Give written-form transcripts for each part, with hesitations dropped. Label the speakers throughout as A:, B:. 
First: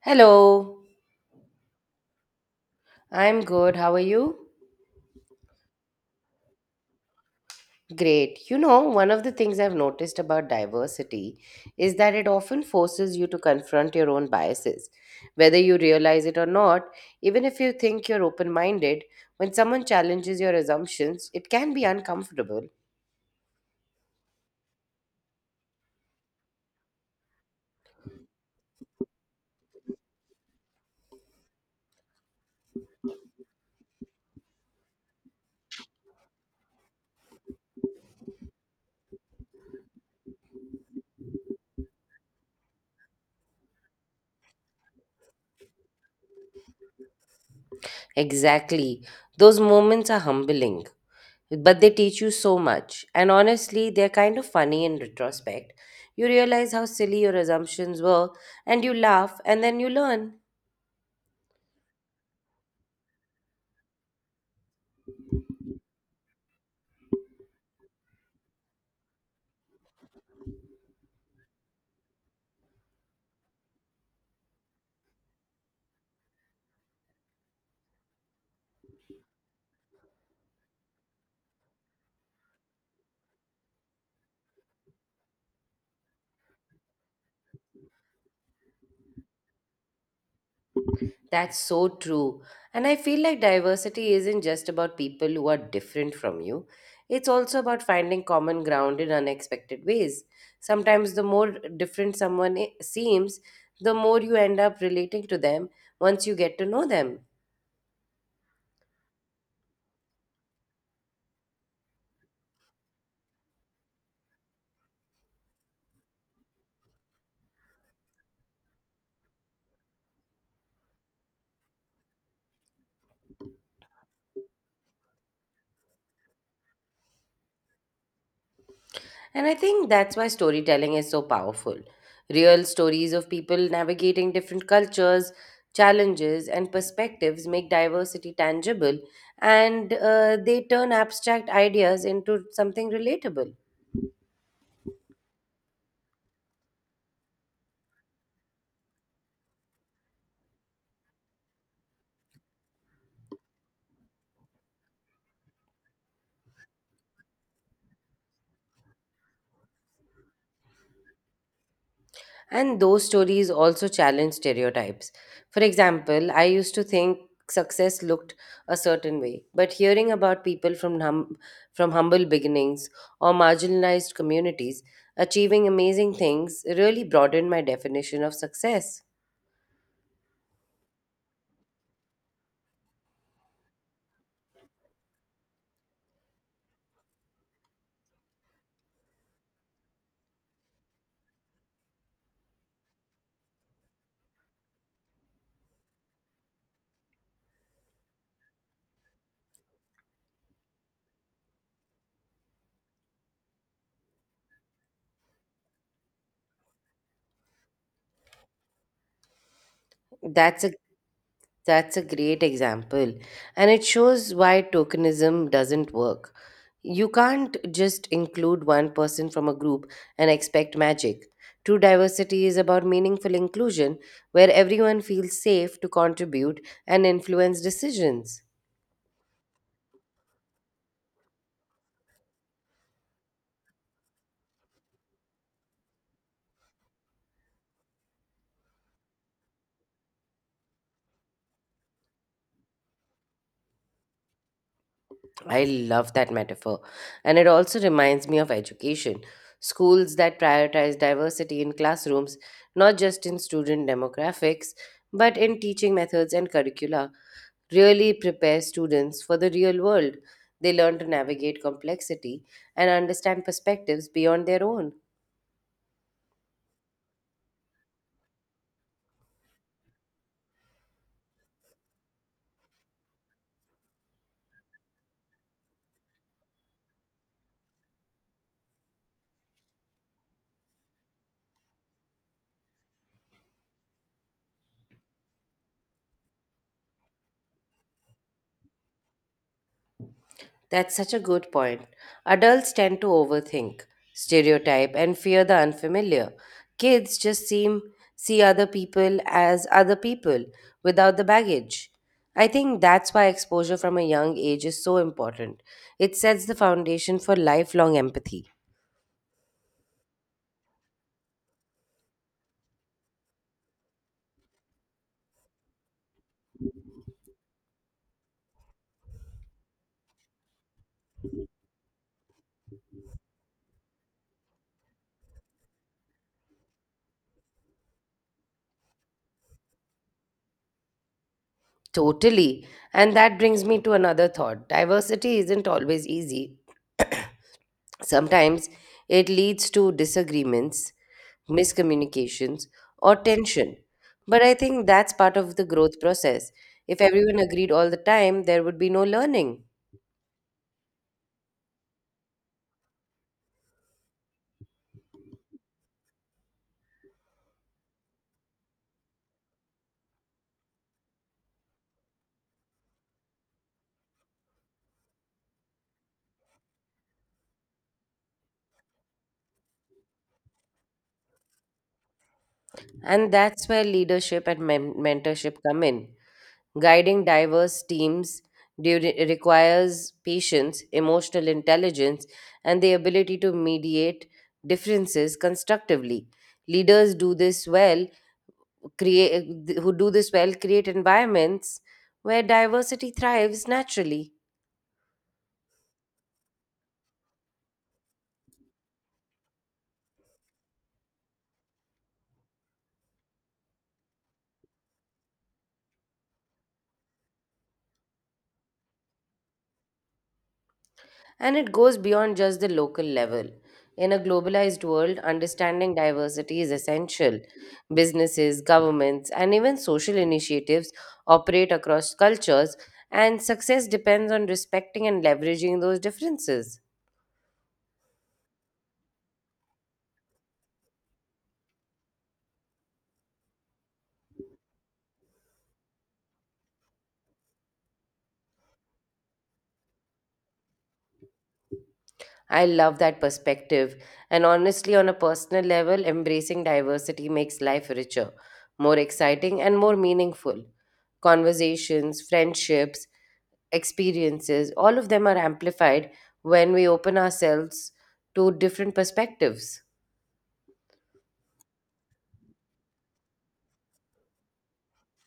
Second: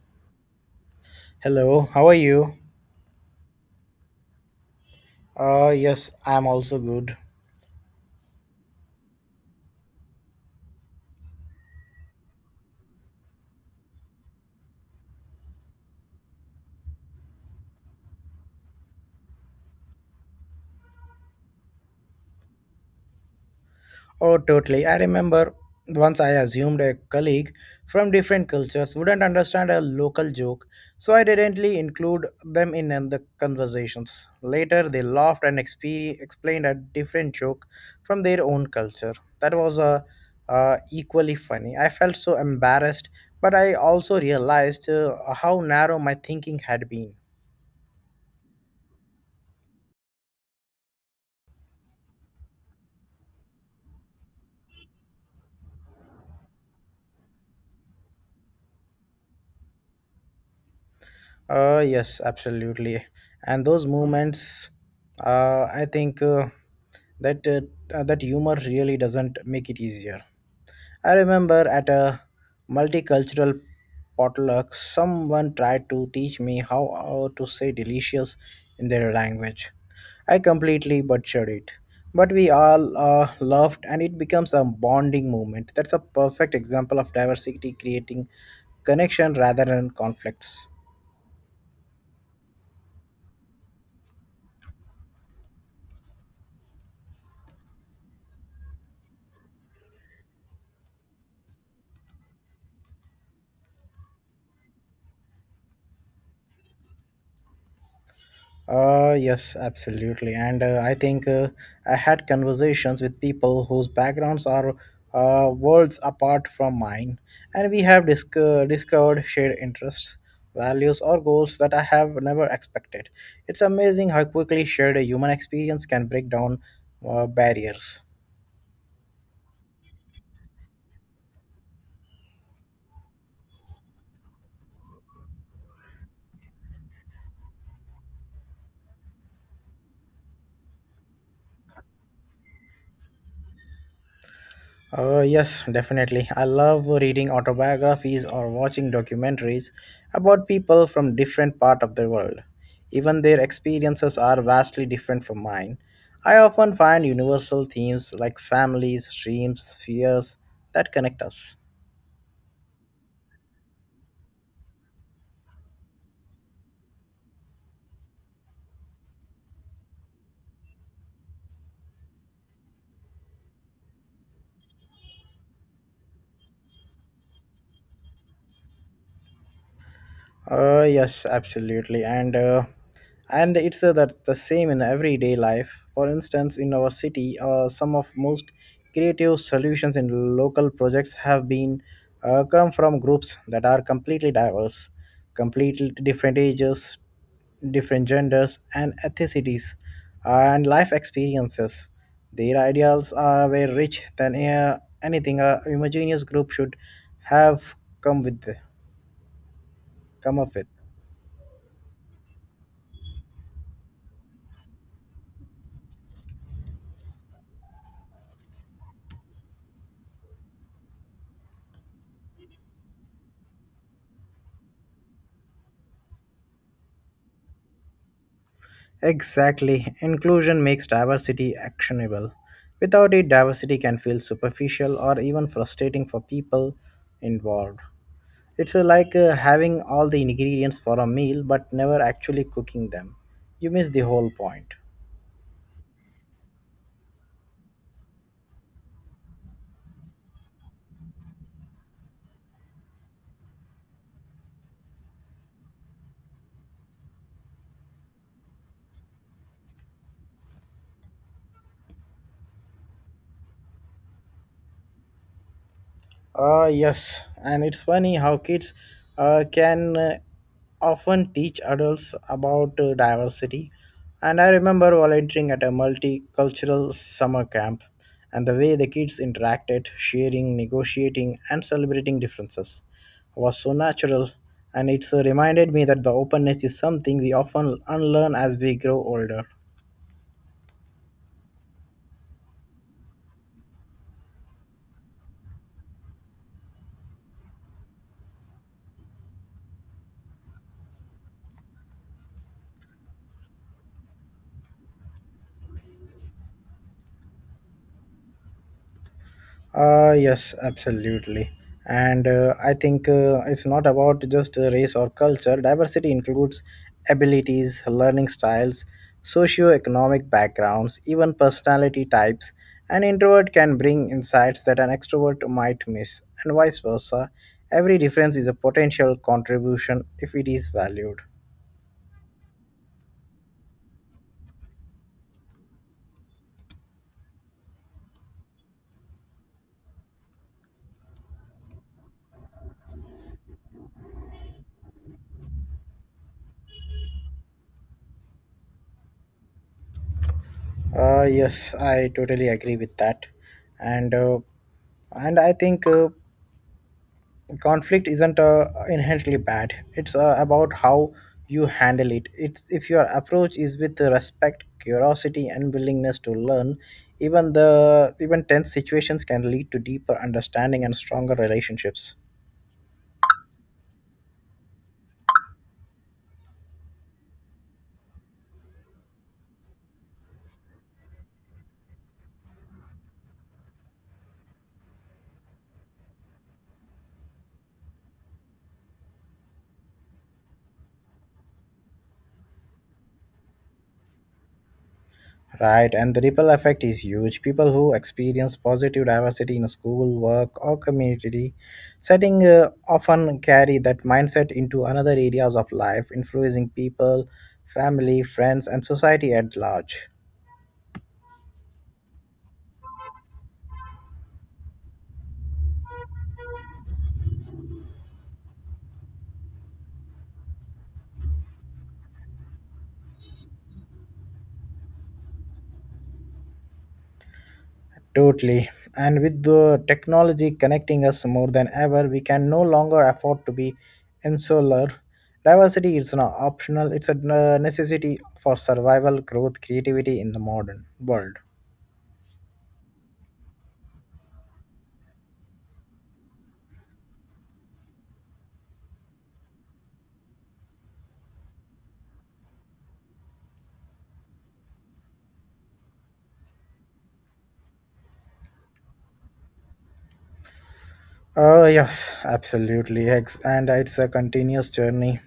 A: Hello,
B: Hello, how are you?
A: I'm good. How are you?
B: Yes, I'm also good.
A: Great. You know, one of the things I've noticed about diversity is that it often forces you to confront your own biases. Whether you realize it or not, even if you think you're open minded, when someone challenges your assumptions, it can be uncomfortable.
B: Oh, totally. I remember once I assumed a colleague from different cultures wouldn't understand a local joke, so I didn't really include them in the conversations. Later, they laughed and explained a different joke from their own culture. That was equally funny. I felt so embarrassed, but I also realized how narrow my thinking had been.
A: Exactly. Those moments are humbling, but they teach you so much. And honestly, they're kind of funny in retrospect. You realize how silly your assumptions were, and you laugh, and then you learn.
B: Yes, absolutely. And those movements, I think that that humor really doesn't make it easier. I remember at a multicultural potluck, someone tried to teach me how to say delicious in their language. I completely butchered it. But we all laughed, and it becomes a bonding moment. That's a perfect example of diversity creating connection rather than conflicts.
A: That's so true. And I feel like diversity isn't just about people who are different from you, it's also about finding common ground in unexpected ways. Sometimes the more different someone seems, the more you end up relating to them once you get to know them.
B: Yes, absolutely. And I think I had conversations with people whose backgrounds are worlds apart from mine, and we have discovered shared interests, values, or goals that I have never expected. It's amazing how quickly shared human experience can break down barriers.
A: And I think that's why storytelling is so powerful. Real stories of people navigating different cultures, challenges, and perspectives make diversity tangible, and they turn abstract ideas into something relatable.
B: Yes, definitely. I love reading autobiographies or watching documentaries about people from different part of the world. Even their experiences are vastly different from mine. I often find universal themes like families, dreams, fears that connect us.
A: And those stories also challenge stereotypes. For example, I used to think success looked a certain way, but hearing about people from humble beginnings or marginalized communities achieving amazing things really broadened my definition of success.
B: Yes, absolutely. And it's that the same in everyday life. For instance, in our city, some of most creative solutions in local projects have been come from groups that are completely diverse, completely different ages, different genders and ethnicities and life experiences. Their ideals are way rich than anything a homogeneous group should have come with come up
A: That's
B: with.
A: a That's a great example. And it shows why tokenism doesn't work. You can't just include one person from a group and expect magic. True diversity is about meaningful inclusion, where everyone feels safe to contribute and influence decisions.
B: Exactly. Inclusion makes diversity actionable. Without it, diversity can feel superficial or even frustrating for people involved. It's like having all the ingredients for a meal but never actually cooking them. You miss the whole point.
A: I love that metaphor. And it also reminds me of education. Schools that prioritize diversity in classrooms, not just in student demographics, but in teaching methods and curricula, really prepare students for the real world. They learn to navigate complexity and understand perspectives beyond their own.
B: Yes, and it's funny how kids can often teach adults about diversity. And I remember volunteering at a multicultural summer camp and the way the kids interacted, sharing, negotiating, and celebrating differences was so natural. And it's reminded me that the openness is something we often unlearn as we grow older.
A: That's such a good point. Adults tend to overthink, stereotype, and fear the unfamiliar. Kids just seem see other people as other people without the baggage. I think that's why exposure from a young age is so important. It sets the foundation for lifelong empathy.
B: Yes, absolutely. And I think it's not about just race or culture. Diversity includes abilities, learning styles, socio-economic backgrounds, even personality types. An introvert can bring insights that an extrovert might miss, and vice versa. Every difference is a potential contribution if it is valued.
A: Totally. And that brings me to another thought. Diversity isn't always easy. Sometimes it leads to disagreements, miscommunications, or tension. But I think that's part of the growth process. If everyone agreed all the time, there would be no learning.
B: Yes, I totally agree with that, and uh, and I think conflict isn't inherently bad. It's about how you handle it. It's if your approach is with respect, curiosity and willingness to learn, even the even tense situations can lead to deeper understanding and stronger relationships.
A: And that's where leadership and mentorship come in. Guiding diverse teams requires patience, emotional intelligence, and the ability to mediate differences constructively. Leaders do this well create who do this well create environments where diversity thrives naturally.
B: Right, and the ripple effect is huge. People who experience positive diversity in school, work or community setting often carry that mindset into another areas of life, influencing people, family, friends and society at large.
A: And it goes beyond just the local level. In a globalized world, understanding diversity is essential. Businesses, governments, and even social initiatives operate across cultures, and success depends on respecting and leveraging those differences.
B: Totally. And with the technology connecting us more than ever, we can no longer afford to be insular. Diversity is not optional, it's a necessity for survival, growth, creativity in the modern world.
A: I love that perspective. And honestly, on a personal level, embracing diversity makes life richer, more exciting, and more meaningful. Conversations, friendships, experiences, all of them are amplified when we open ourselves to different perspectives.
B: Oh, yes, absolutely. And it's a continuous journey.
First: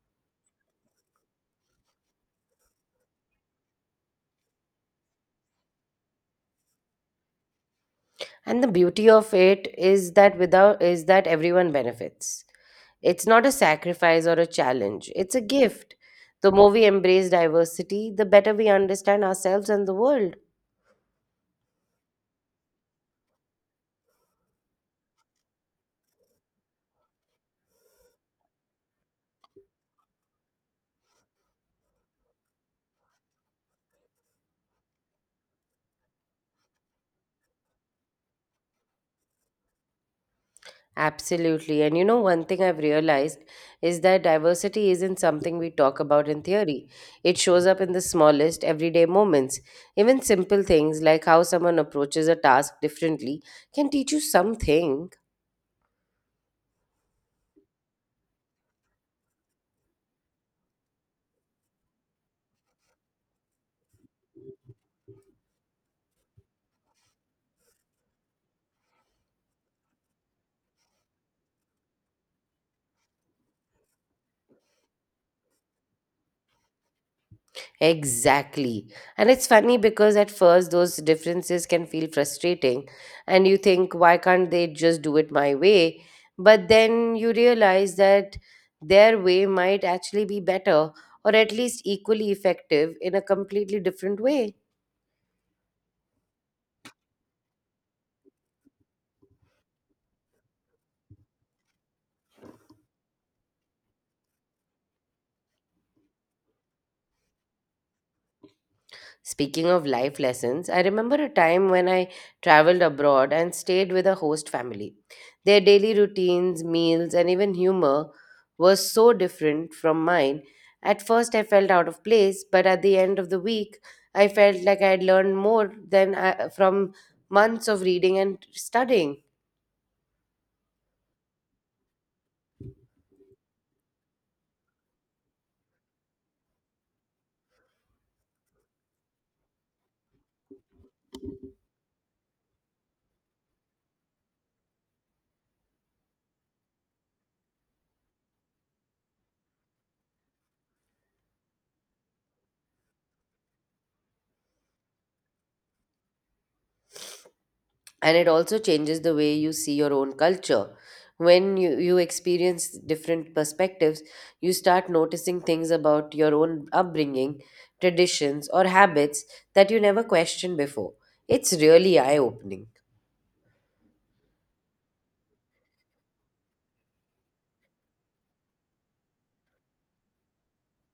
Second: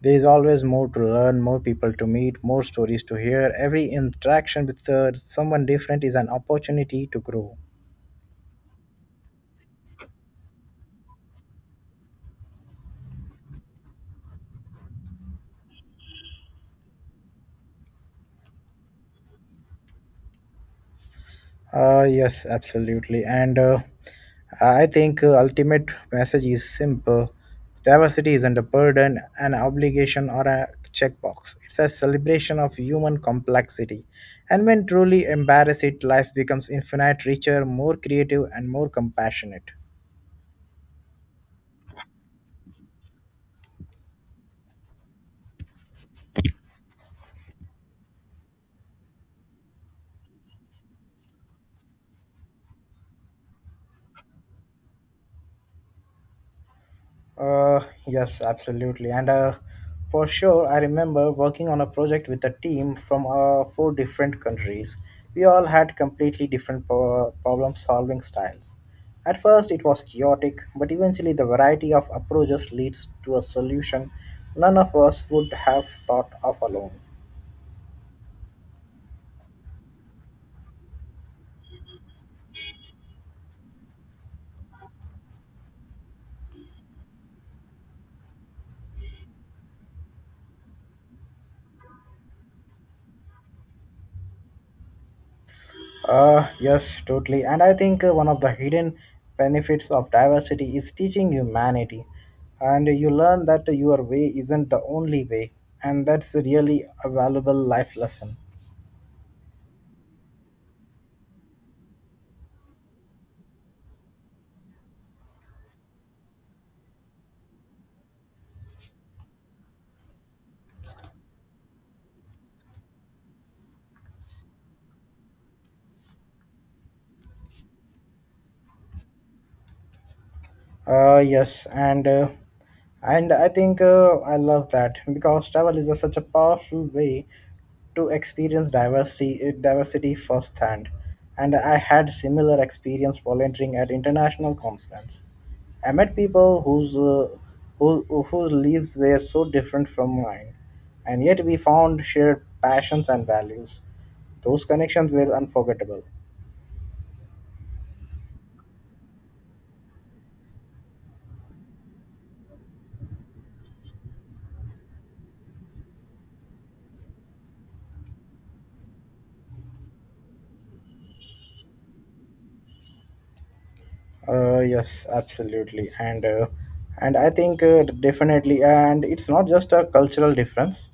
B: There is always more to learn, more people to meet, more stories to hear. Every interaction with someone different is an opportunity to grow.
A: And the beauty of it is that everyone benefits. It's not a sacrifice or a challenge. It's a gift. The more we embrace diversity, the better we understand ourselves and the world.
B: Yes, absolutely. And I think ultimate message is simple. Diversity isn't a burden, an obligation, or a checkbox. It's a celebration of human complexity. And when truly embrace it, life becomes infinite richer, more creative, and more compassionate.
A: Absolutely. And you know, one thing I've realized is that diversity isn't something we talk about in theory. It shows up in the smallest, everyday moments. Even simple things like how someone approaches a task differently can teach you something.
B: Uh, yes, absolutely. And for sure, I remember working on a project with a team from four different countries. We all had completely different problem solving styles. At first, it was chaotic, but eventually, the variety of approaches leads to a solution none of us would have thought of alone.
A: Exactly. And it's funny because at first those differences can feel frustrating and you think, why can't they just do it my way? But then you realize that their way might actually be better, or at least equally effective in a completely different way.
B: Yes, totally. And I think one of the hidden benefits of diversity is teaching humanity. And you learn that your way isn't the only way. And that's really a valuable life lesson.
A: Speaking of life lessons, I remember a time when I traveled abroad and stayed with a host family. Their daily routines, meals, and even humor were so different from mine. At first, I felt out of place, but at the end of the week, I felt like I had learned more than from months of reading and studying.
B: Yes, and I think I love that because travel is a, such a powerful way to experience diversity firsthand. And I had similar experience volunteering at international conference. I met people who, whose lives were so different from mine, and yet we found shared passions and values. Those connections were unforgettable.
A: And it also changes the way you see your own culture. When you experience different perspectives, you start noticing things about your own upbringing, traditions, or habits that you never questioned before. It's really eye-opening.
B: Yes, absolutely, and I think definitely, and it's not just a cultural difference,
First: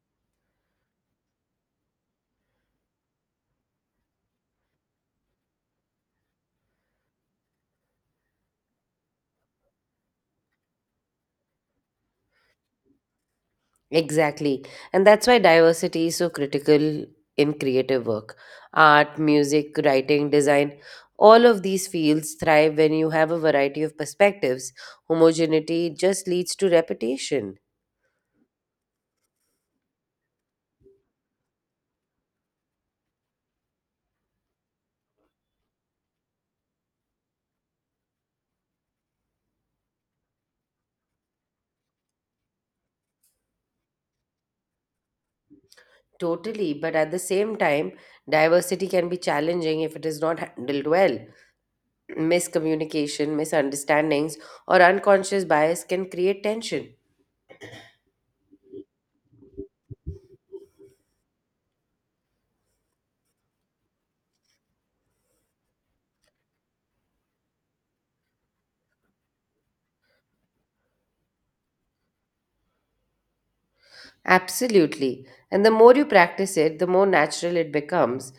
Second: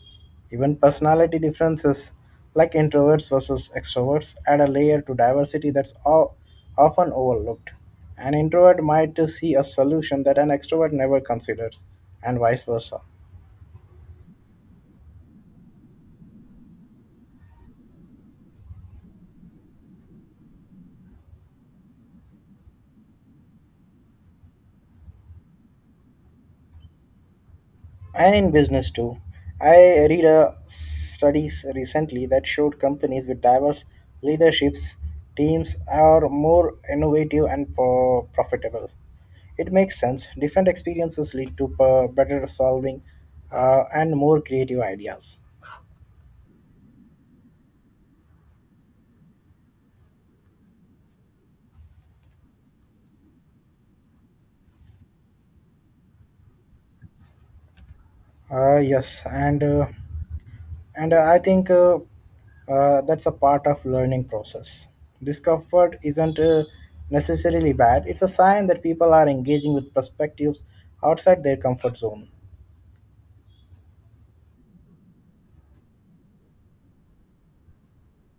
B: even personality differences, like introverts versus extroverts, add a layer to diversity that's often overlooked. An introvert might see a solution that an extrovert never considers, and vice versa.
A: Exactly. And that's why diversity is so critical in creative work. Art, music, writing, design, all of these fields thrive when you have a variety of perspectives. Homogeneity just leads to repetition.
B: And in business too. I read a studies recently that showed companies with diverse leaderships teams are more innovative and profitable. It makes sense. Different experiences lead to better solving and more creative ideas.
A: Totally, but at the same time, diversity can be challenging if it is not handled well. Miscommunication, misunderstandings, or unconscious bias can create tension.
B: Yes, and I think that's a part of learning process. Discomfort isn't necessarily bad. It's a sign that people are engaging with perspectives outside their comfort zone.
A: Absolutely. And the more you practice it, the more natural it becomes.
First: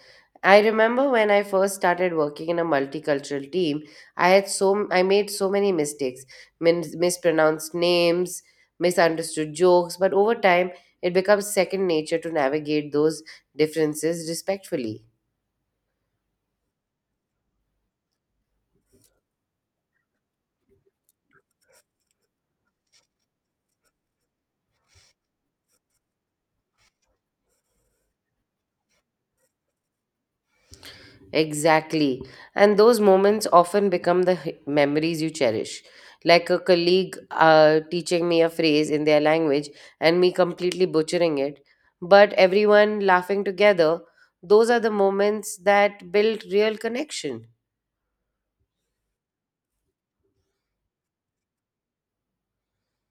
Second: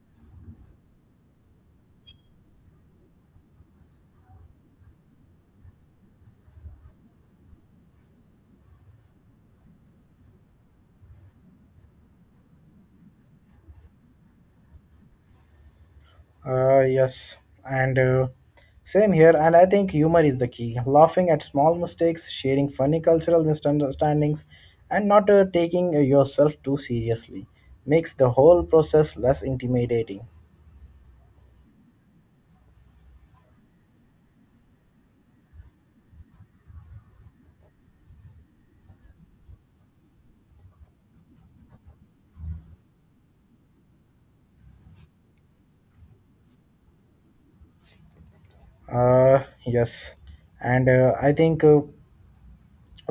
A: I remember when I first started working in a multicultural team, I made so many mistakes, mispronounced names, misunderstood jokes, but over time it becomes second nature to navigate those differences respectfully.
B: Yes, and same here. And I think humor is the key. Laughing at small mistakes, sharing funny cultural misunderstandings, and not taking yourself too seriously makes the whole process less intimidating.
A: Exactly. And those moments often become the memories you cherish. Like a colleague teaching me a phrase in their language and me completely butchering it, but everyone laughing together, those are the moments that build real connection.
B: uh, yes, and I think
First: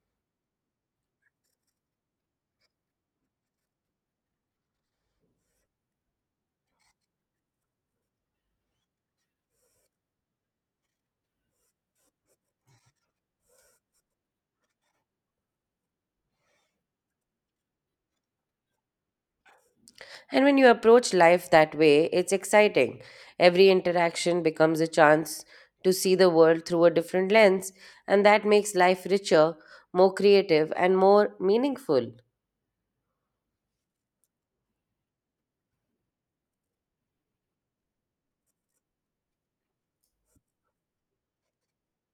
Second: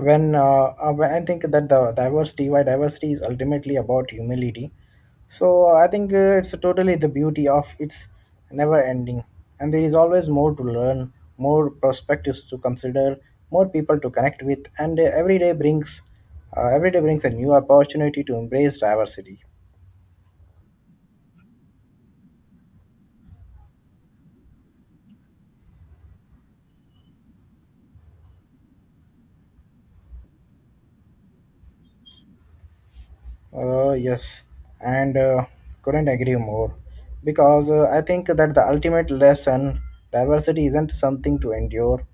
B: when uh, when I think that the diversity, why diversity is ultimately about humility. So I think it's totally the beauty of it's never ending, and there is always more to learn, more perspectives to consider, more people to connect with, and every day brings a new opportunity to embrace diversity.
A: And when you approach life that way, it's exciting. Every interaction becomes a chance to see the world through a different lens, and that makes life richer, more creative, and more meaningful.
B: Yes, and couldn't agree more because I think that the ultimate lesson diversity isn't something to endure,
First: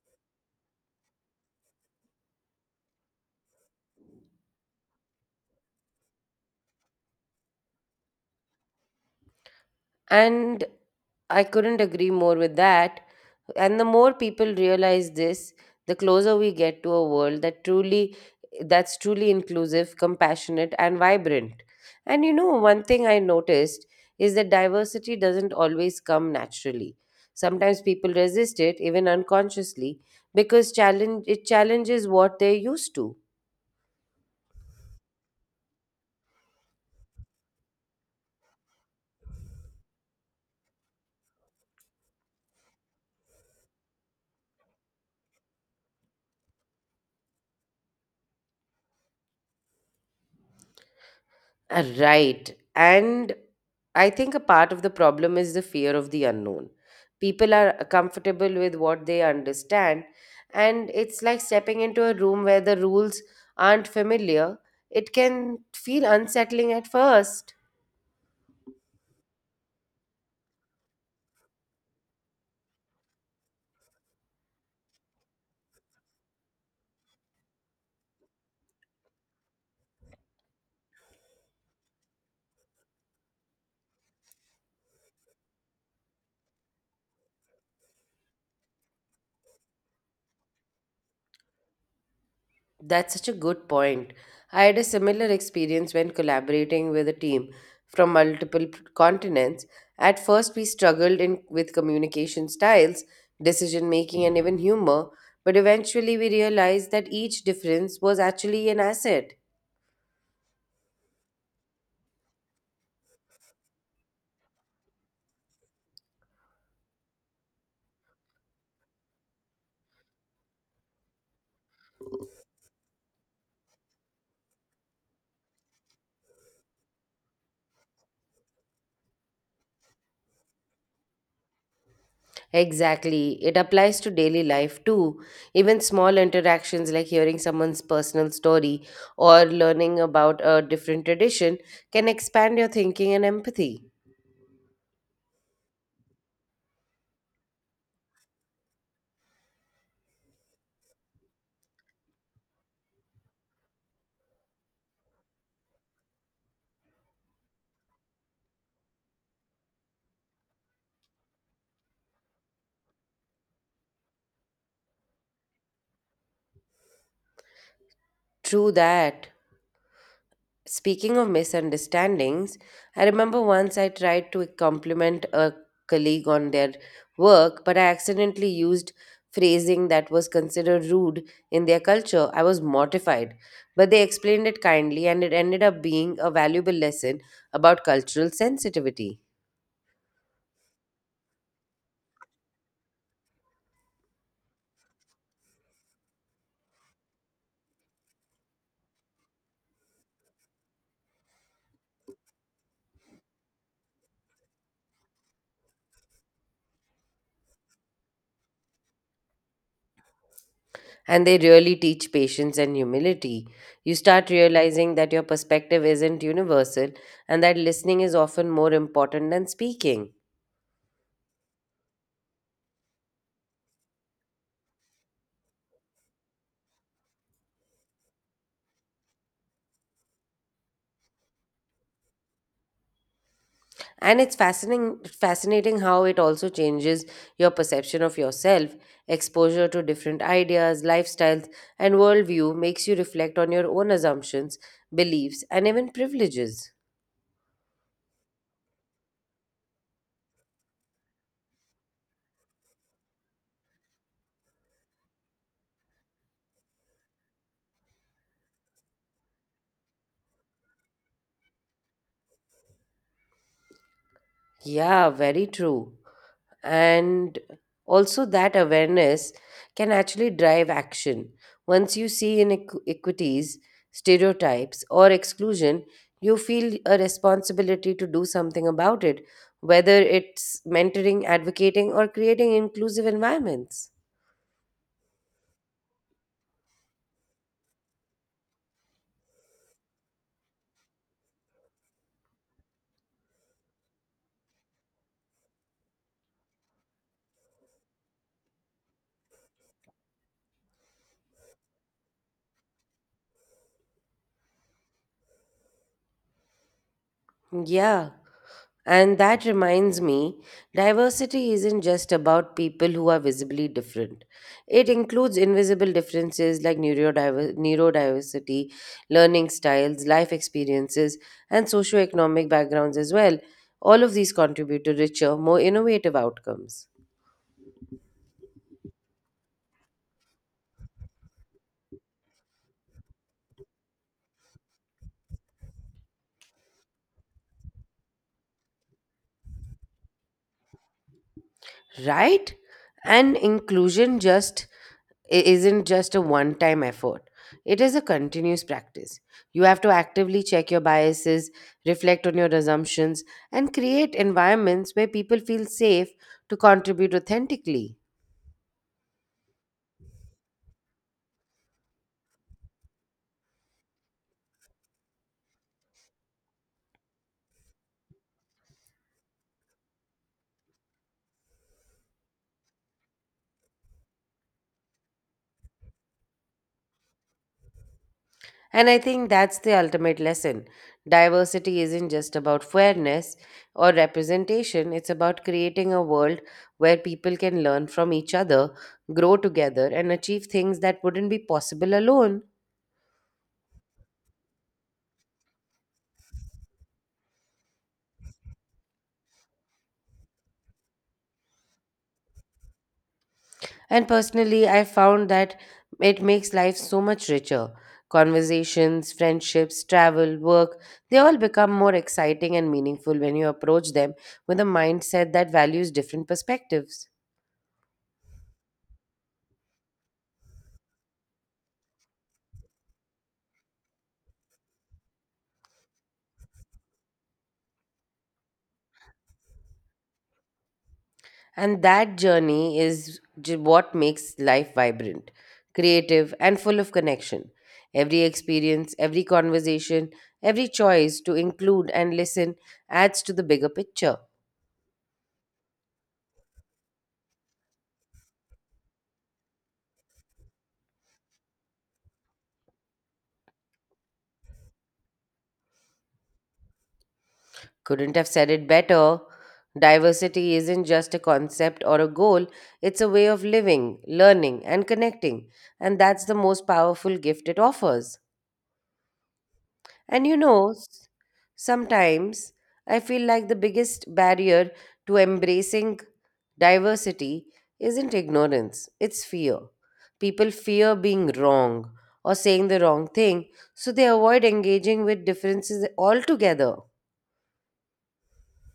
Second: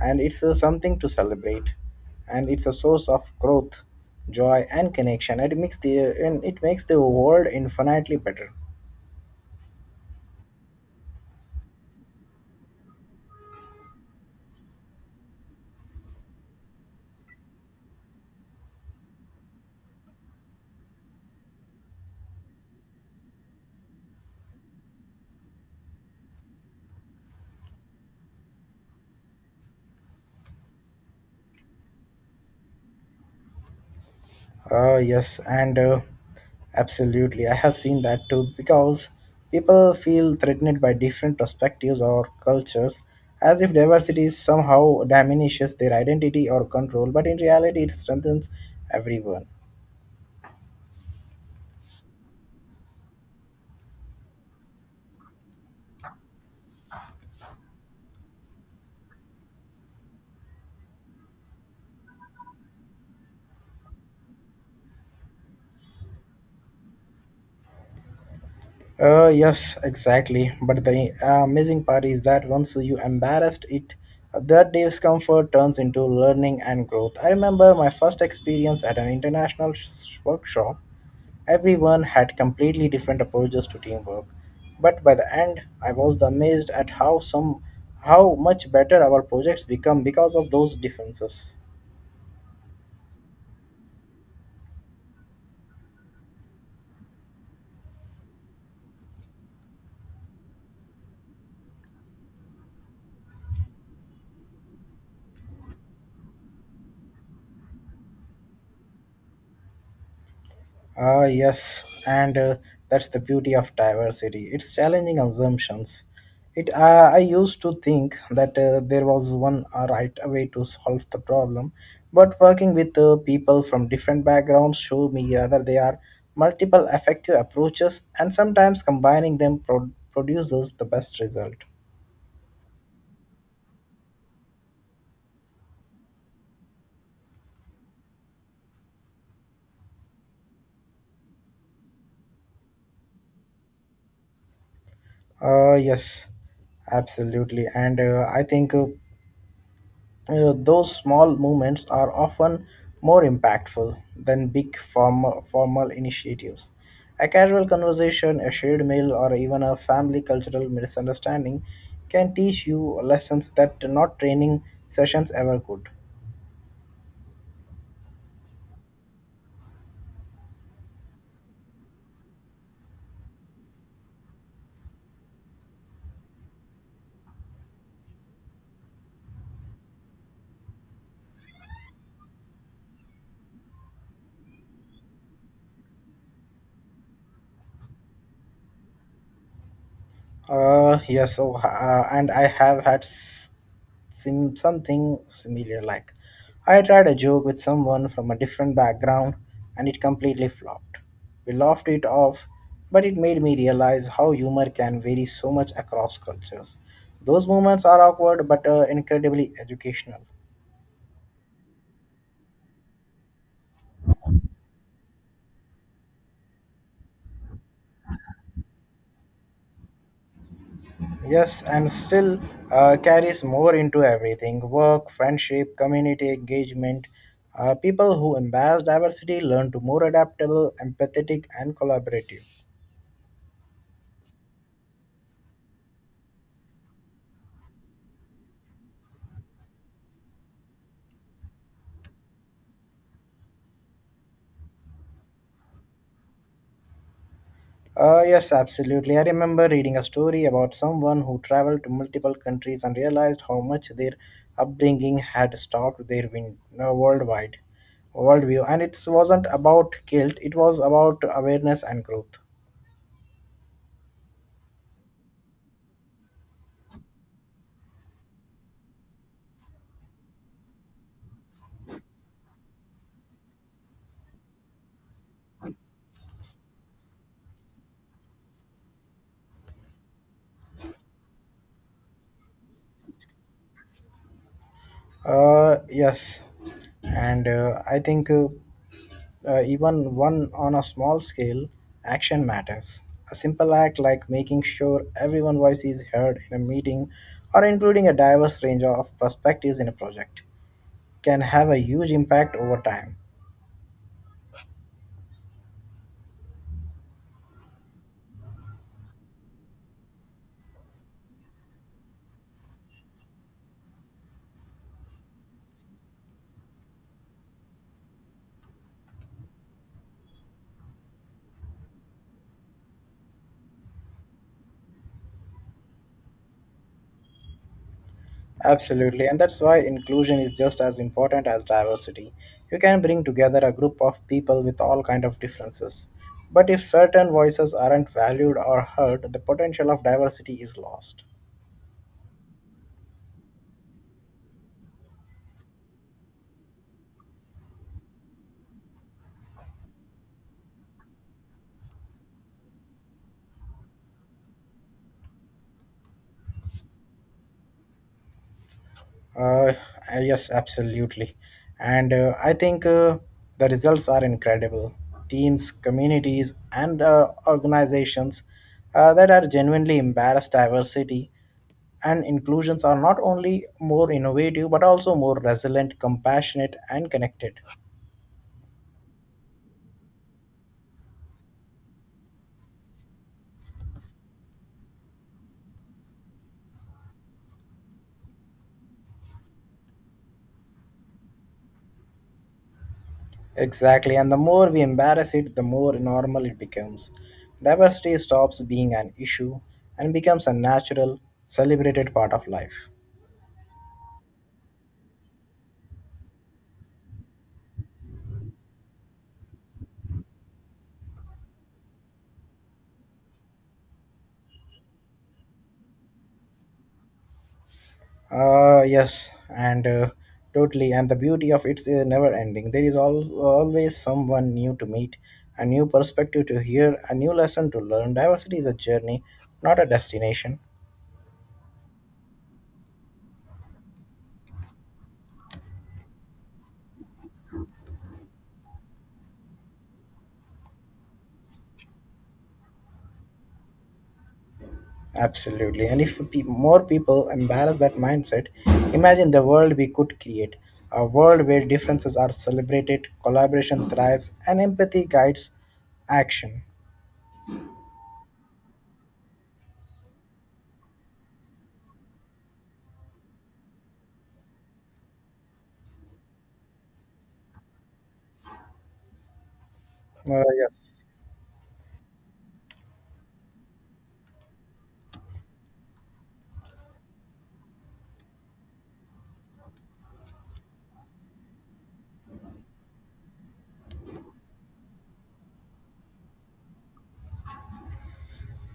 B: and it's something to celebrate, and it's a source of growth, joy, and connection. It makes the and it makes the world infinitely better.
A: And I couldn't agree more with that. And the more people realize this, the closer we get to a world that truly that's truly inclusive, compassionate, and vibrant. And you know, one thing I noticed is that diversity doesn't always come naturally. Sometimes people resist it, even unconsciously, because challenges what they're used to.
B: Yes, and absolutely. I have seen that too because people feel threatened by different perspectives or cultures as if diversity somehow diminishes their identity or control, but in reality, it strengthens everyone.
A: Right. And I think a part of the problem is the fear of the unknown. People are comfortable with what they understand, and it's like stepping into a room where the rules aren't familiar. It can feel unsettling at first.
B: Yes, exactly. But the amazing part is that once you embarrassed it, that discomfort turns into learning and growth. I remember my first experience at an international workshop. Everyone had completely different approaches to teamwork, but by the end, I was amazed at how much better our projects become because of those differences.
A: That's such a good point. I had a similar experience when collaborating with a team from multiple continents. At first, we struggled with communication styles, decision making, and even humor, but eventually we realized that each difference was actually an asset.
B: Ah, yes, and that's the beauty of diversity. It's challenging assumptions. It I used to think that there was one right way to solve the problem, but working with people from different backgrounds show me rather they are multiple effective approaches, and sometimes combining them produces the best result.
A: Exactly. It applies to daily life too. Even small interactions like hearing someone's personal story or learning about a different tradition can expand your thinking and empathy.
B: Yes, absolutely, and I think. Those small movements are often more impactful than big formal initiatives. A casual conversation, a shared meal, or even a family cultural misunderstanding can teach you lessons that not training sessions ever could.
A: True that. Speaking of misunderstandings, I remember once I tried to compliment a colleague on their work, but I accidentally used phrasing that was considered rude in their culture. I was mortified, but they explained it kindly, and it ended up being a valuable lesson about cultural sensitivity.
B: Yeah, so and I have had something similar. Like, I tried a joke with someone from a different background and it completely flopped. We laughed it off, but it made me realize how humor can vary so much across cultures. Those moments are awkward but incredibly educational.
A: And they really teach patience and humility. You start realizing that your perspective isn't universal and that listening is often more important than speaking.
B: Yes, and still carries more into everything work, friendship, community engagement. People who embrace diversity learn to more adaptable, empathetic, and collaborative.
A: And it's fascinating how it also changes your perception of yourself. Exposure to different ideas, lifestyles, and worldview makes you reflect on your own assumptions, beliefs, and even privileges.
B: Yes, absolutely. I remember reading a story about someone who traveled to multiple countries and realized how much their upbringing had stopped their win- worldwide worldview. And it wasn't about guilt; it was about awareness and growth.
A: Yeah, very true. And also, that awareness can actually drive action. Once you see inequities, stereotypes, or exclusion, you feel a responsibility to do something about it, whether it's mentoring, advocating, or creating inclusive environments.
B: Yes, and I think. Even one on a small scale, action matters. A simple act like making sure everyone's voice is heard in a meeting or including a diverse range of perspectives in a project can have a huge impact over time.
A: Yeah. And that reminds me, diversity isn't just about people who are visibly different. It includes invisible differences like neurodiversity, learning styles, life experiences, and socioeconomic backgrounds as well. All of these contribute to richer, more innovative outcomes.
B: Absolutely, and that's why inclusion is just as important as diversity. You can bring together a group of people with all kind of differences. But if certain voices aren't valued or heard, the potential of diversity is lost.
A: Right? And inclusion isn't just a one time effort. It is a continuous practice. You have to actively check your biases, reflect on your assumptions, and create environments where people feel safe to contribute authentically.
B: Uh, yes, absolutely. And I think the results are incredible. Teams, communities, and organizations that are genuinely embarrassed diversity and inclusions are not only more innovative but also more resilient, compassionate, and connected.
A: And I think that's the ultimate lesson. Diversity isn't just about fairness or representation, it's about creating a world where people can learn from each other, grow together, and achieve things that wouldn't be possible alone.
B: Exactly, and the more we embarrass it, the more normal it becomes. Diversity stops being an issue and becomes a natural, celebrated part of life.
A: And personally, I found that it makes life so much richer. Conversations, friendships, travel, work, they all become more exciting and meaningful when you approach them with a mindset that values different perspectives.
B: Yes, and totally. And the beauty of it's never ending. There is always someone new to meet, a new perspective to hear, a new lesson to learn. Diversity is a journey, not a destination.
A: And that journey is what makes life vibrant, creative, and full of connection. Every experience, every conversation, every choice to include and listen adds to the bigger picture.
B: Absolutely. And if more people embrace that mindset, imagine the world we could create, a world where differences are celebrated, collaboration thrives, and empathy guides action.
A: Couldn't have said it better. Diversity isn't just a concept or a goal, it's a way of living, learning, and connecting. And that's the most powerful gift it offers. And you
B: Uh,
A: know,
B: yes.
A: sometimes I feel like the biggest barrier to embracing diversity isn't ignorance, it's fear. People fear being wrong or saying the wrong thing, so they avoid engaging with differences altogether.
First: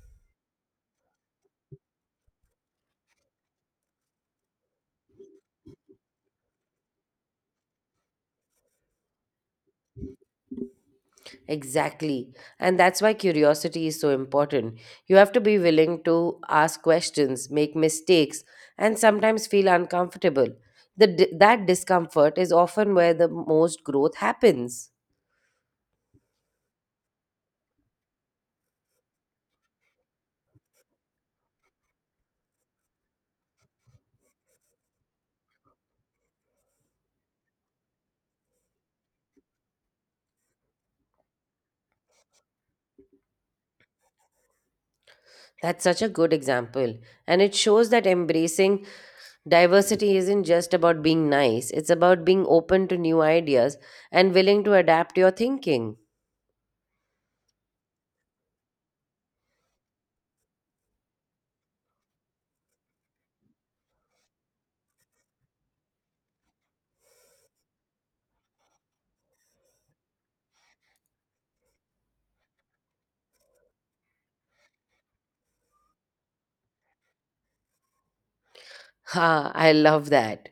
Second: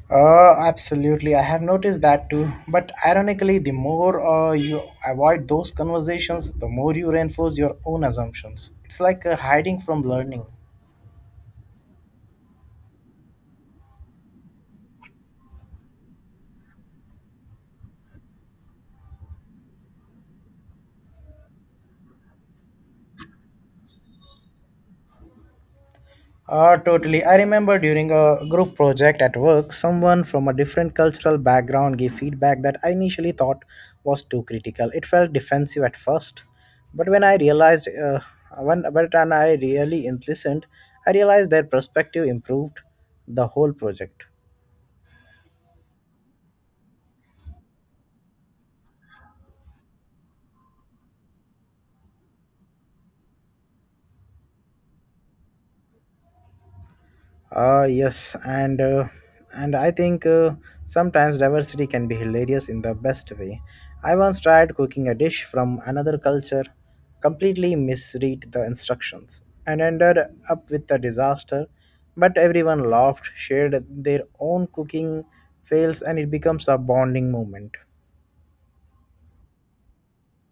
B: Absolutely. I have noticed that too. But ironically, the more you avoid those conversations, the more you reinforce your own assumptions. It's like hiding from learning.
A: Exactly. And that's why curiosity is so important. You have to be willing to ask questions, make mistakes, and sometimes feel uncomfortable. That discomfort is often where the most growth happens.
B: Totally. I remember during a group project at work, someone from a different cultural background gave feedback that I initially thought was too critical. It felt defensive at first, but when I realized, when but and I really listened, I realized their perspective improved the whole project.
A: That's such a good example. And it shows that embracing diversity isn't just about being nice, it's about being open to new ideas and willing to adapt your thinking.
B: Uh, yes, and uh, and I think sometimes diversity can be hilarious in the best way. I once tried cooking a dish from another culture, completely misread the instructions, and ended up with a disaster. But everyone laughed, shared their own cooking fails, and it becomes a bonding moment.
A: Ha, I love that.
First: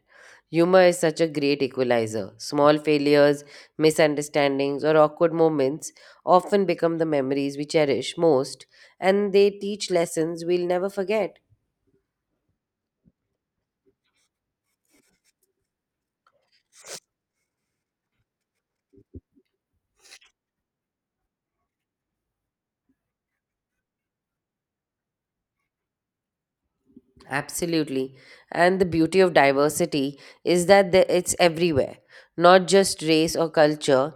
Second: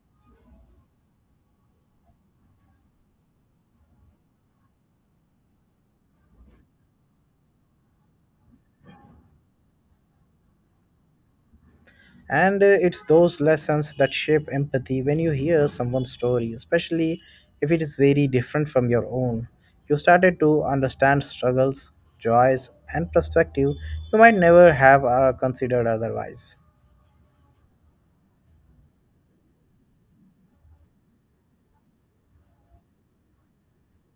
A: Humor is such a great equalizer. Small failures, misunderstandings, or awkward moments often become the memories we cherish most, and they teach lessons we'll never forget.
B: And It's those lessons that shape empathy when you hear someone's story, especially if it is very different from your own. You started to understand struggles, joys, and perspective you might never have considered otherwise.
A: Absolutely. And the beauty of diversity is that it's everywhere, not just race or culture,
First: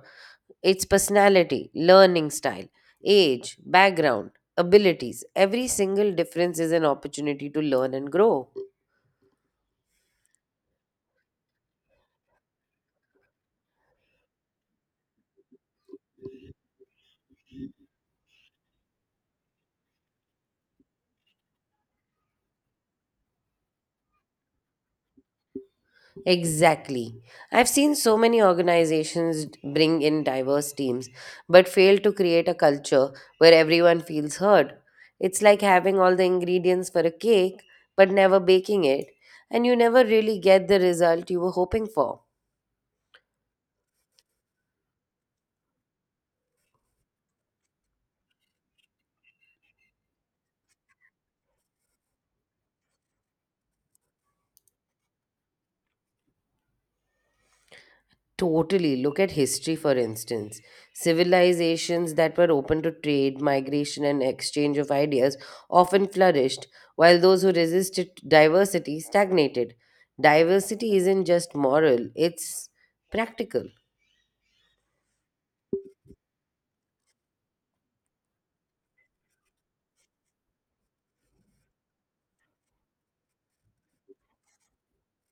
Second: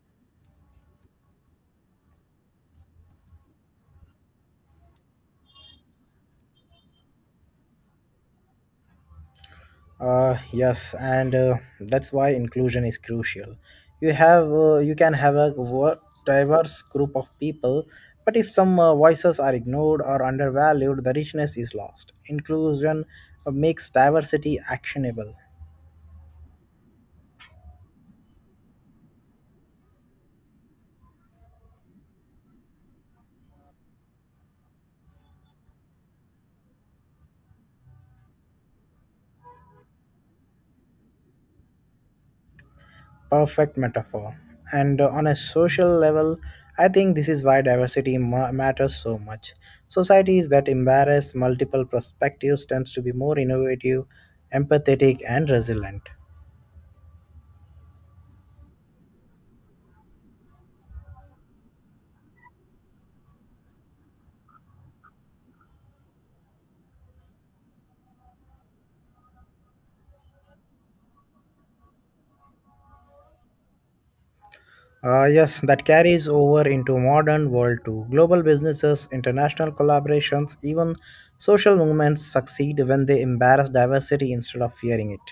A: it's personality, learning style, age, background, abilities. Every single difference is an opportunity to learn and grow.
B: Yes, and that's why inclusion is crucial. You can have a diverse group of people, but if some voices are ignored or undervalued, the richness is lost. Inclusion makes diversity actionable.
A: Exactly. I've seen so many organizations bring in diverse teams, but fail to create a culture where everyone feels heard. It's like having all the ingredients for a cake, but never baking it, and you never really get the result you were hoping for.
B: Perfect metaphor. And On a social level, I think this is why diversity matters so much. Societies that embrace multiple perspectives tends to be more innovative, empathetic, and resilient.
A: Totally. Look at history, for instance. Civilizations that were open to trade, migration, and exchange of ideas often flourished, while those who resisted diversity stagnated. Diversity isn't just moral, it's practical.
B: Yes, that carries over into modern world too. Global businesses, international collaborations, even social movements succeed when they embrace diversity instead of fearing it.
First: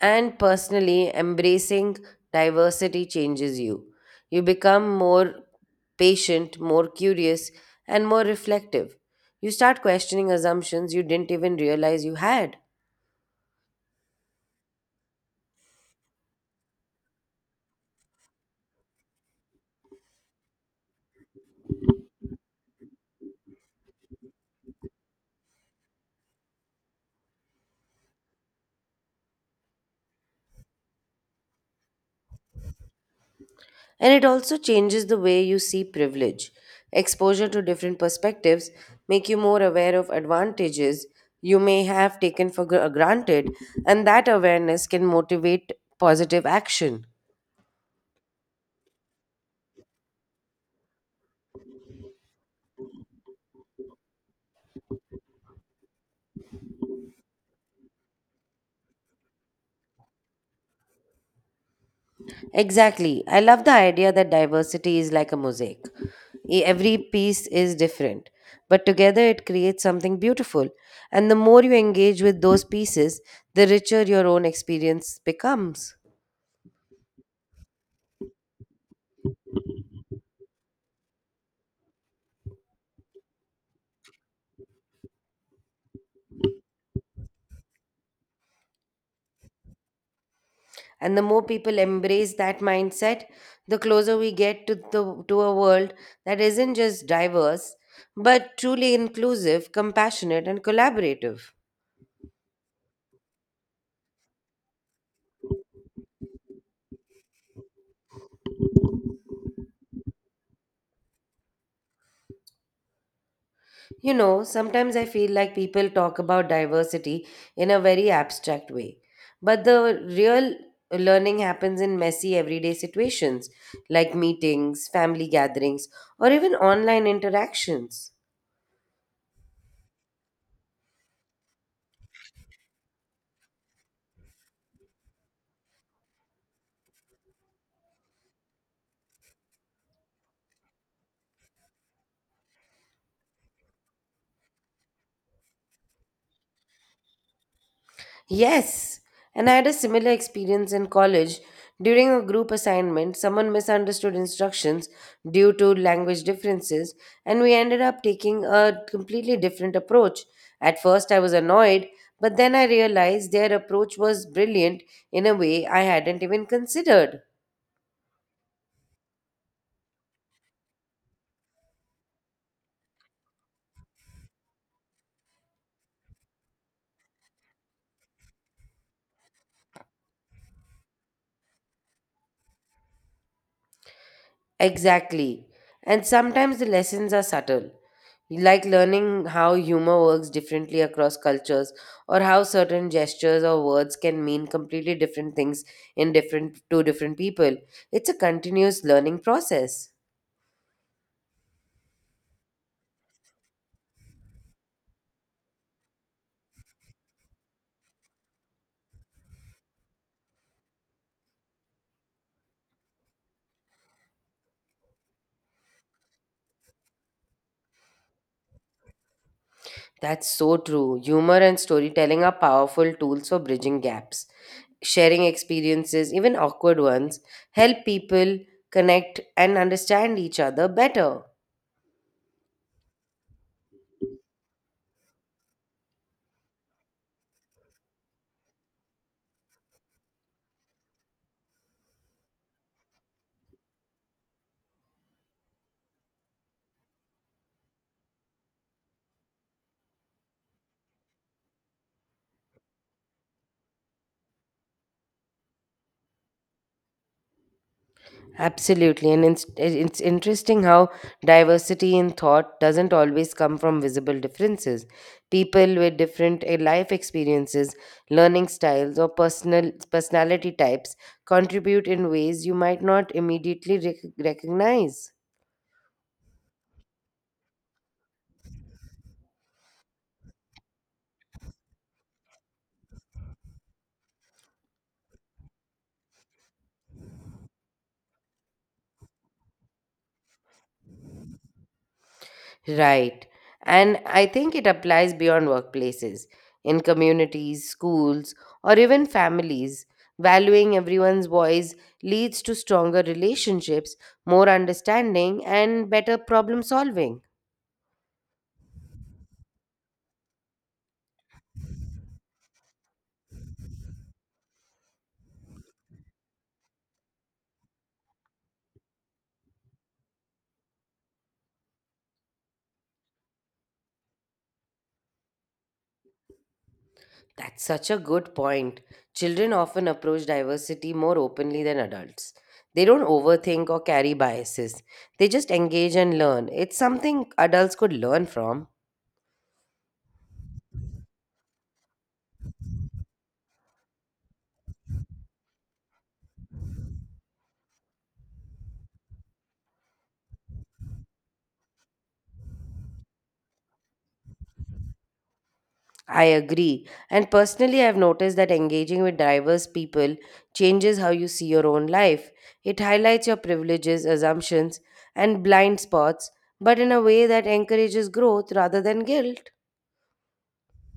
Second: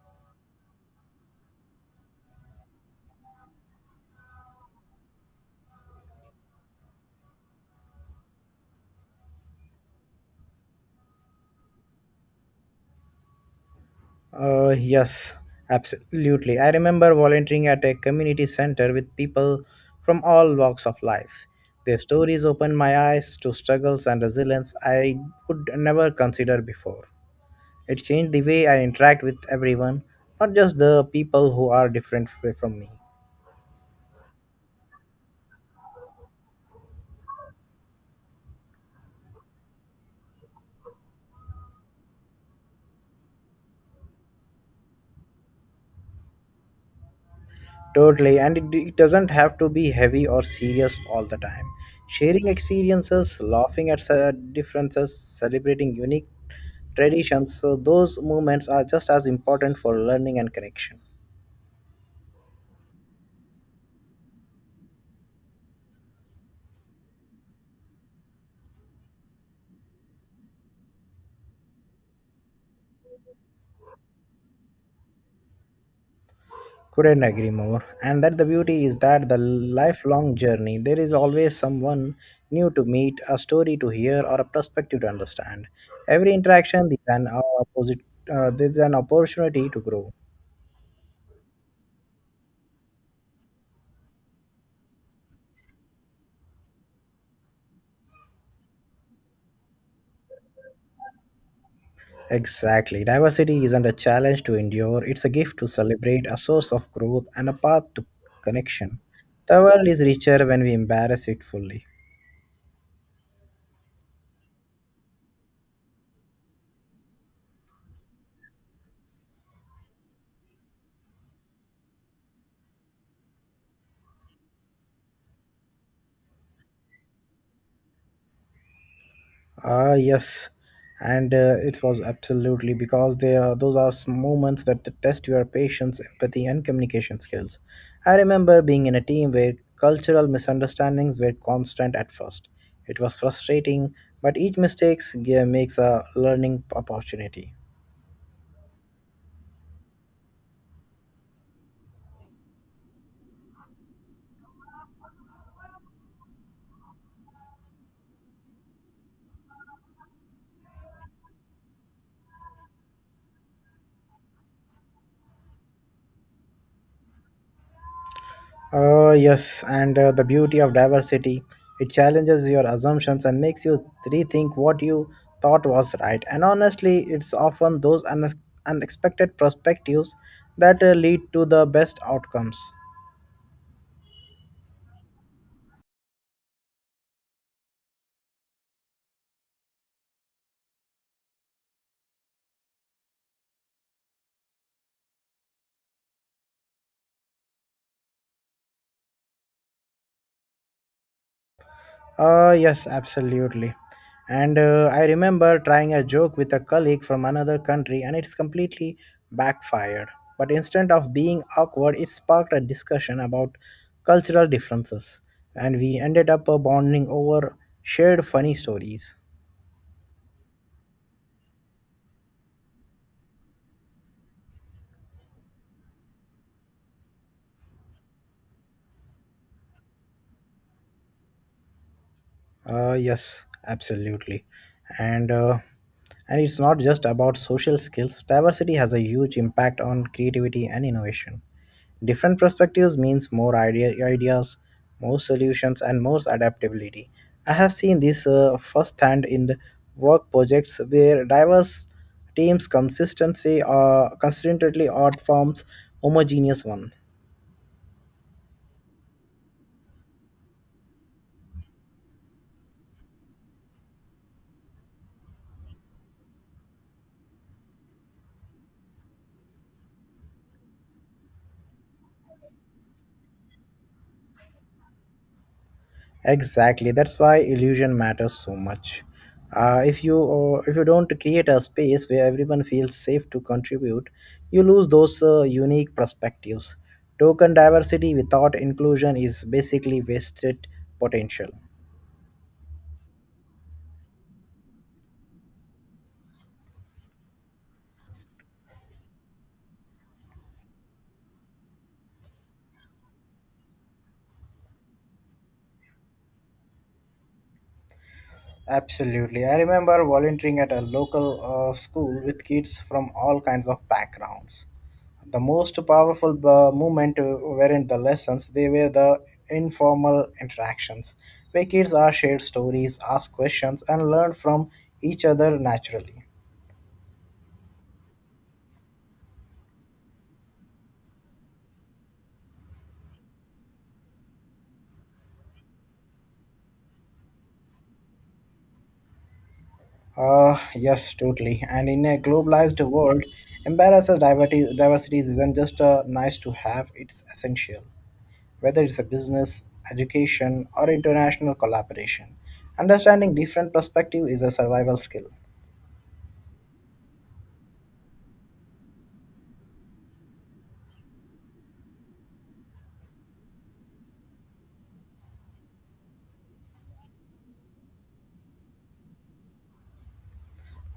A: And personally, embracing diversity changes you. You become more patient, more curious, and more reflective. You start questioning assumptions you didn't even realize you had.
B: Uh, yes, absolutely. I remember volunteering at a community center with people from all walks of life. Their stories opened my eyes to struggles and resilience I would never consider before. It changed the way I interact with everyone, not just the people who are different from me.
A: And it also changes the way you see privilege. Exposure to different perspectives make you more aware of advantages you may have taken for granted, and that awareness can motivate positive action.
B: Totally, and it doesn't have to be heavy or serious all the time. Sharing experiences, laughing at differences, celebrating unique traditions, so those moments are just as important for learning and connection.
A: Exactly. I love the idea that diversity is like a mosaic. Every piece is different, but together it creates something beautiful. And the more you engage with those pieces, the richer your own experience becomes.
B: Couldn't agree more. And that the beauty is that the lifelong journey, there is always someone new to meet, a story to hear, or a perspective to understand. Every interaction is an there's an opportunity to grow.
A: And the more people embrace that mindset, the closer we get to the to a world that isn't just diverse, but truly inclusive, compassionate, and collaborative.
B: Exactly. Diversity isn't a challenge to endure, it's a gift to celebrate, a source of growth, and a path to connection. The world is richer when we embrace it fully.
A: You know, sometimes I feel like people talk about diversity in a very abstract way, but the real learning happens in messy everyday situations, like meetings, family gatherings, or even online interactions.
B: Yes. And It was absolutely because those are moments that test your patience, empathy, and communication skills. I remember being in a team where cultural misunderstandings were constant at first. It was frustrating, but each mistake makes a learning opportunity.
A: Yes, and I had a similar experience in college. During a group assignment, someone misunderstood instructions due to language differences, and we ended up taking a completely different approach. At first, I was annoyed, but then I realized their approach was brilliant in a way I hadn't even considered.
B: Yes, and the beauty of diversity. It challenges your assumptions and makes you rethink what you thought was right. And honestly, it's often those unexpected perspectives that lead to the best outcomes.
A: Exactly. And sometimes the lessons are subtle, like learning how humor works differently across cultures or how certain gestures or words can mean completely different things in different to different people. It's a continuous learning process.
B: Yes, absolutely. And I remember trying a joke with a colleague from another country, and it's completely backfired. But instead of being awkward, it sparked a discussion about cultural differences, and we ended up bonding over shared funny stories.
A: That's so true. Humor and storytelling are powerful tools for bridging gaps. Sharing experiences, even awkward ones, help people connect and understand each other better.
B: Yes, absolutely. And uh, and it's not just about social skills. Diversity has a huge impact on creativity and innovation. Different perspectives means ideas, more solutions, and more adaptability. I have seen this firsthand in the work projects where diverse teams consistently outperforms homogeneous one.
A: Absolutely. And it's interesting how diversity in thought doesn't always come from visible differences. People with different life experiences, learning styles, or personality types contribute in ways you might not immediately recognize.
B: Exactly. That's why illusion matters so much. If you don't create a space where everyone feels safe to contribute, you lose those unique perspectives. Token diversity without inclusion is basically wasted potential.
A: Right. And I think it applies beyond workplaces, in communities, schools, or even families. Valuing everyone's voice leads to stronger relationships, more understanding, and better problem solving.
B: Absolutely. I remember volunteering at a local school with kids from all kinds of backgrounds. The most powerful moment weren't the lessons, they were the informal interactions where kids are shared stories, ask questions, and learn from each other naturally.
A: That's such a good point. Children often approach diversity more openly than adults. They don't overthink or carry biases, they just engage and learn. It's something adults could learn from.
B: Yes, totally. And in a globalized world, diversity isn't just nice to have, it's essential. Whether it's a business, education, or international collaboration. Understanding different perspective is a survival skill.
A: I agree. And personally, I've noticed that engaging with diverse people changes how you see your own life. It highlights your privileges, assumptions, and blind spots, but in a way that encourages growth rather than guilt.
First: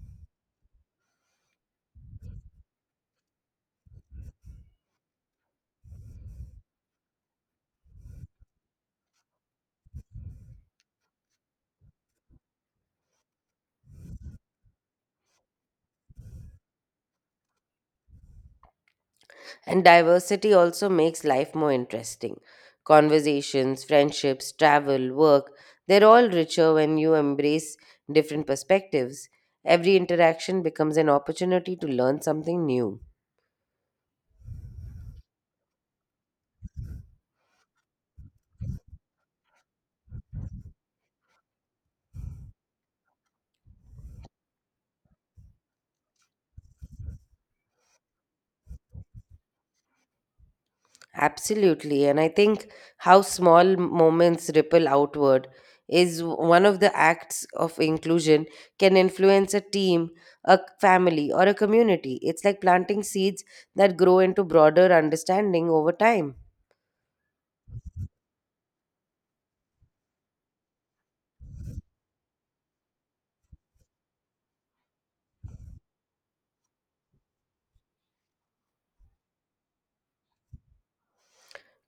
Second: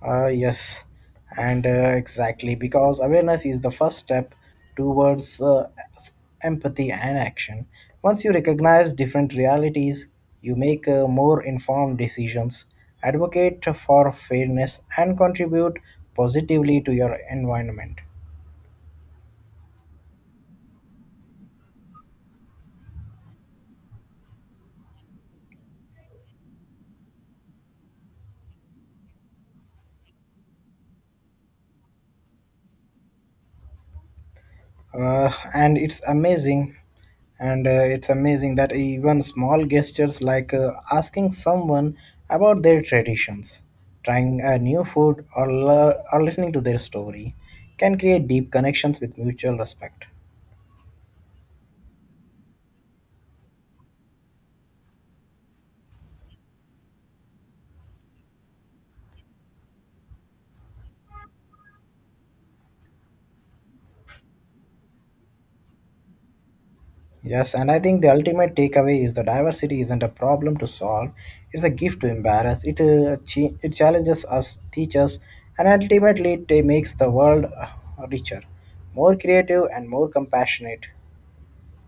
B: Yes, and exactly because awareness is the first step towards s- empathy and action. Once you recognize different realities, you make more informed decisions, advocate for fairness, and contribute positively to your environment.
A: And diversity also makes life more interesting. Conversations, friendships, travel, work, they're all richer when you embrace different perspectives. Every interaction becomes an opportunity to learn something new.
B: And it's amazing that even small gestures like asking someone about their traditions, trying a new food, or or listening to their story can create deep connections with mutual respect.
A: Absolutely. And I think how small moments ripple outward is one of the acts of inclusion can influence a team, a family, or a community. It's like planting seeds that grow into broader understanding over time.
B: Yes, and I think the ultimate takeaway is the diversity isn't a problem to solve, it's a gift to embarrass. It challenges us, teaches, and ultimately it makes the world richer, more creative, and more compassionate.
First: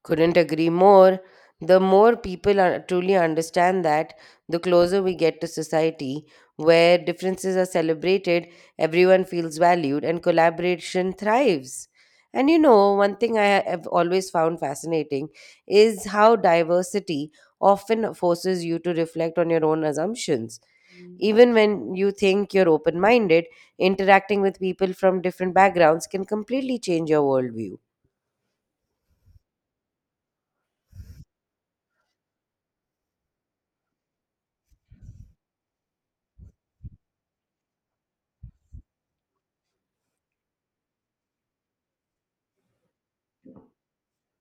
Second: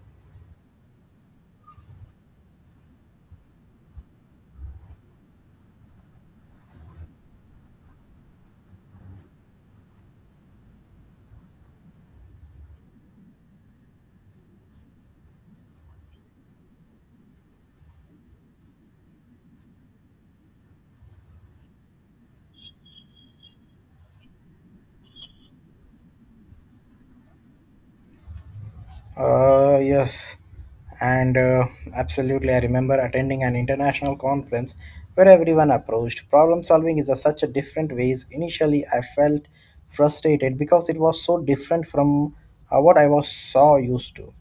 A: Couldn't agree more. The more people are, truly understand that, the closer we get to society where differences are celebrated, everyone feels valued, and collaboration thrives. And you know, one thing I have always found fascinating is how diversity often forces you to reflect on your own assumptions. Even when you think you're open minded, interacting with people from different backgrounds can completely change your worldview.
B: Yes, and absolutely. I remember attending an international conference where everyone approached problem solving is a, such a different ways. Initially, I felt frustrated because it was so different from what I was so used to.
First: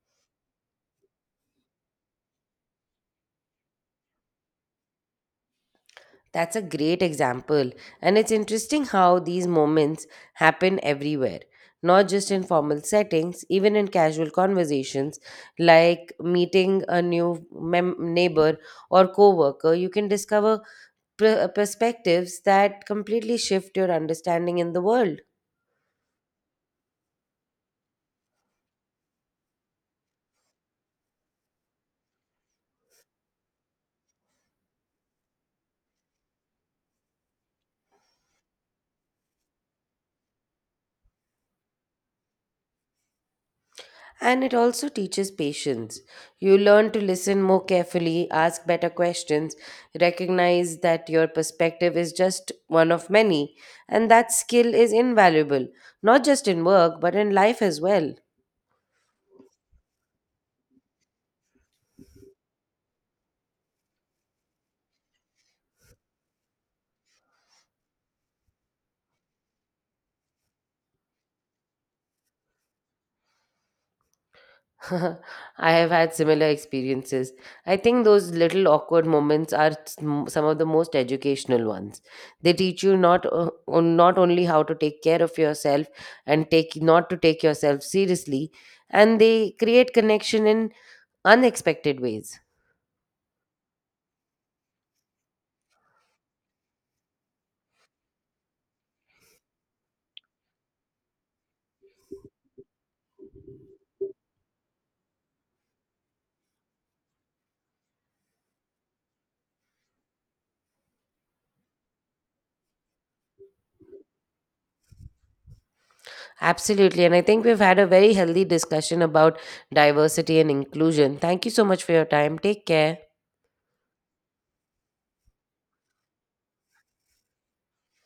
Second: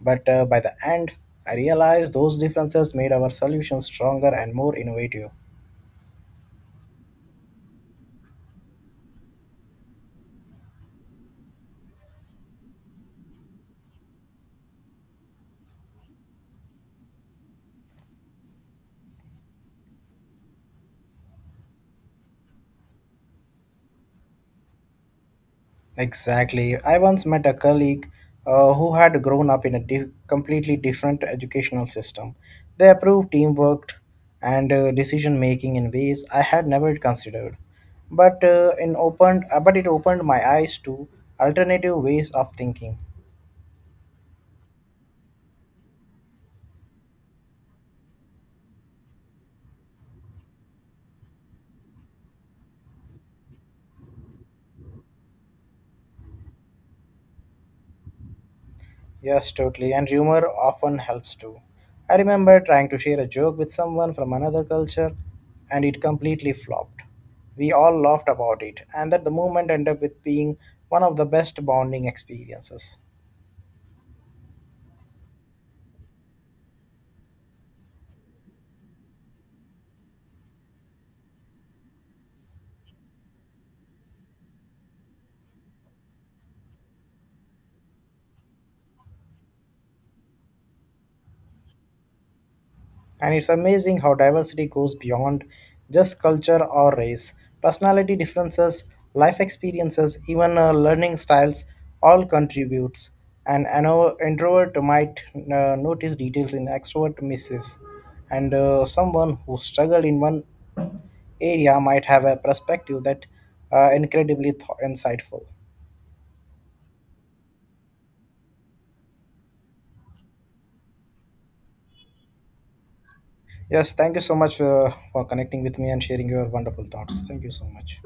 B: But By the end, I realized those differences made our solutions stronger and more innovative.
A: That's a great example, and it's interesting how these moments happen everywhere, not just in formal settings, even in casual conversations like meeting a new neighbor or coworker, you can discover perspectives that completely shift your understanding in the world.
B: Exactly. I once met a colleague who had grown up in a completely different educational system. They approved teamwork and decision making in ways I had never considered. But it opened my eyes to alternative ways of thinking.
A: And it also teaches patience. You learn to listen more carefully, ask better questions, recognize that your perspective is just one of many. And that skill is invaluable, not just in work, but in life as well.
B: Yes, totally. And humor often helps too. I remember trying to share a joke with someone from another culture and it completely flopped. We all laughed about it, and that the moment ended up with being one of the best bonding experiences.
A: I have had similar experiences. I think those little awkward moments are some of the most educational ones. They teach you not o- on not only how to take care of yourself and take not to take yourself seriously, and they create connection in unexpected ways.
B: And it's amazing how diversity goes beyond just culture or race. Personality differences, life experiences, even learning styles all contributes. An introvert might notice details in extrovert misses, and someone who struggled in one area might have a perspective that incredibly insightful.
A: Absolutely, and I think we've had a very healthy discussion about diversity and inclusion. Thank you so much for your time. Take care.
B: Yes, thank you so much for connecting with me and sharing your wonderful thoughts. Thank you so much.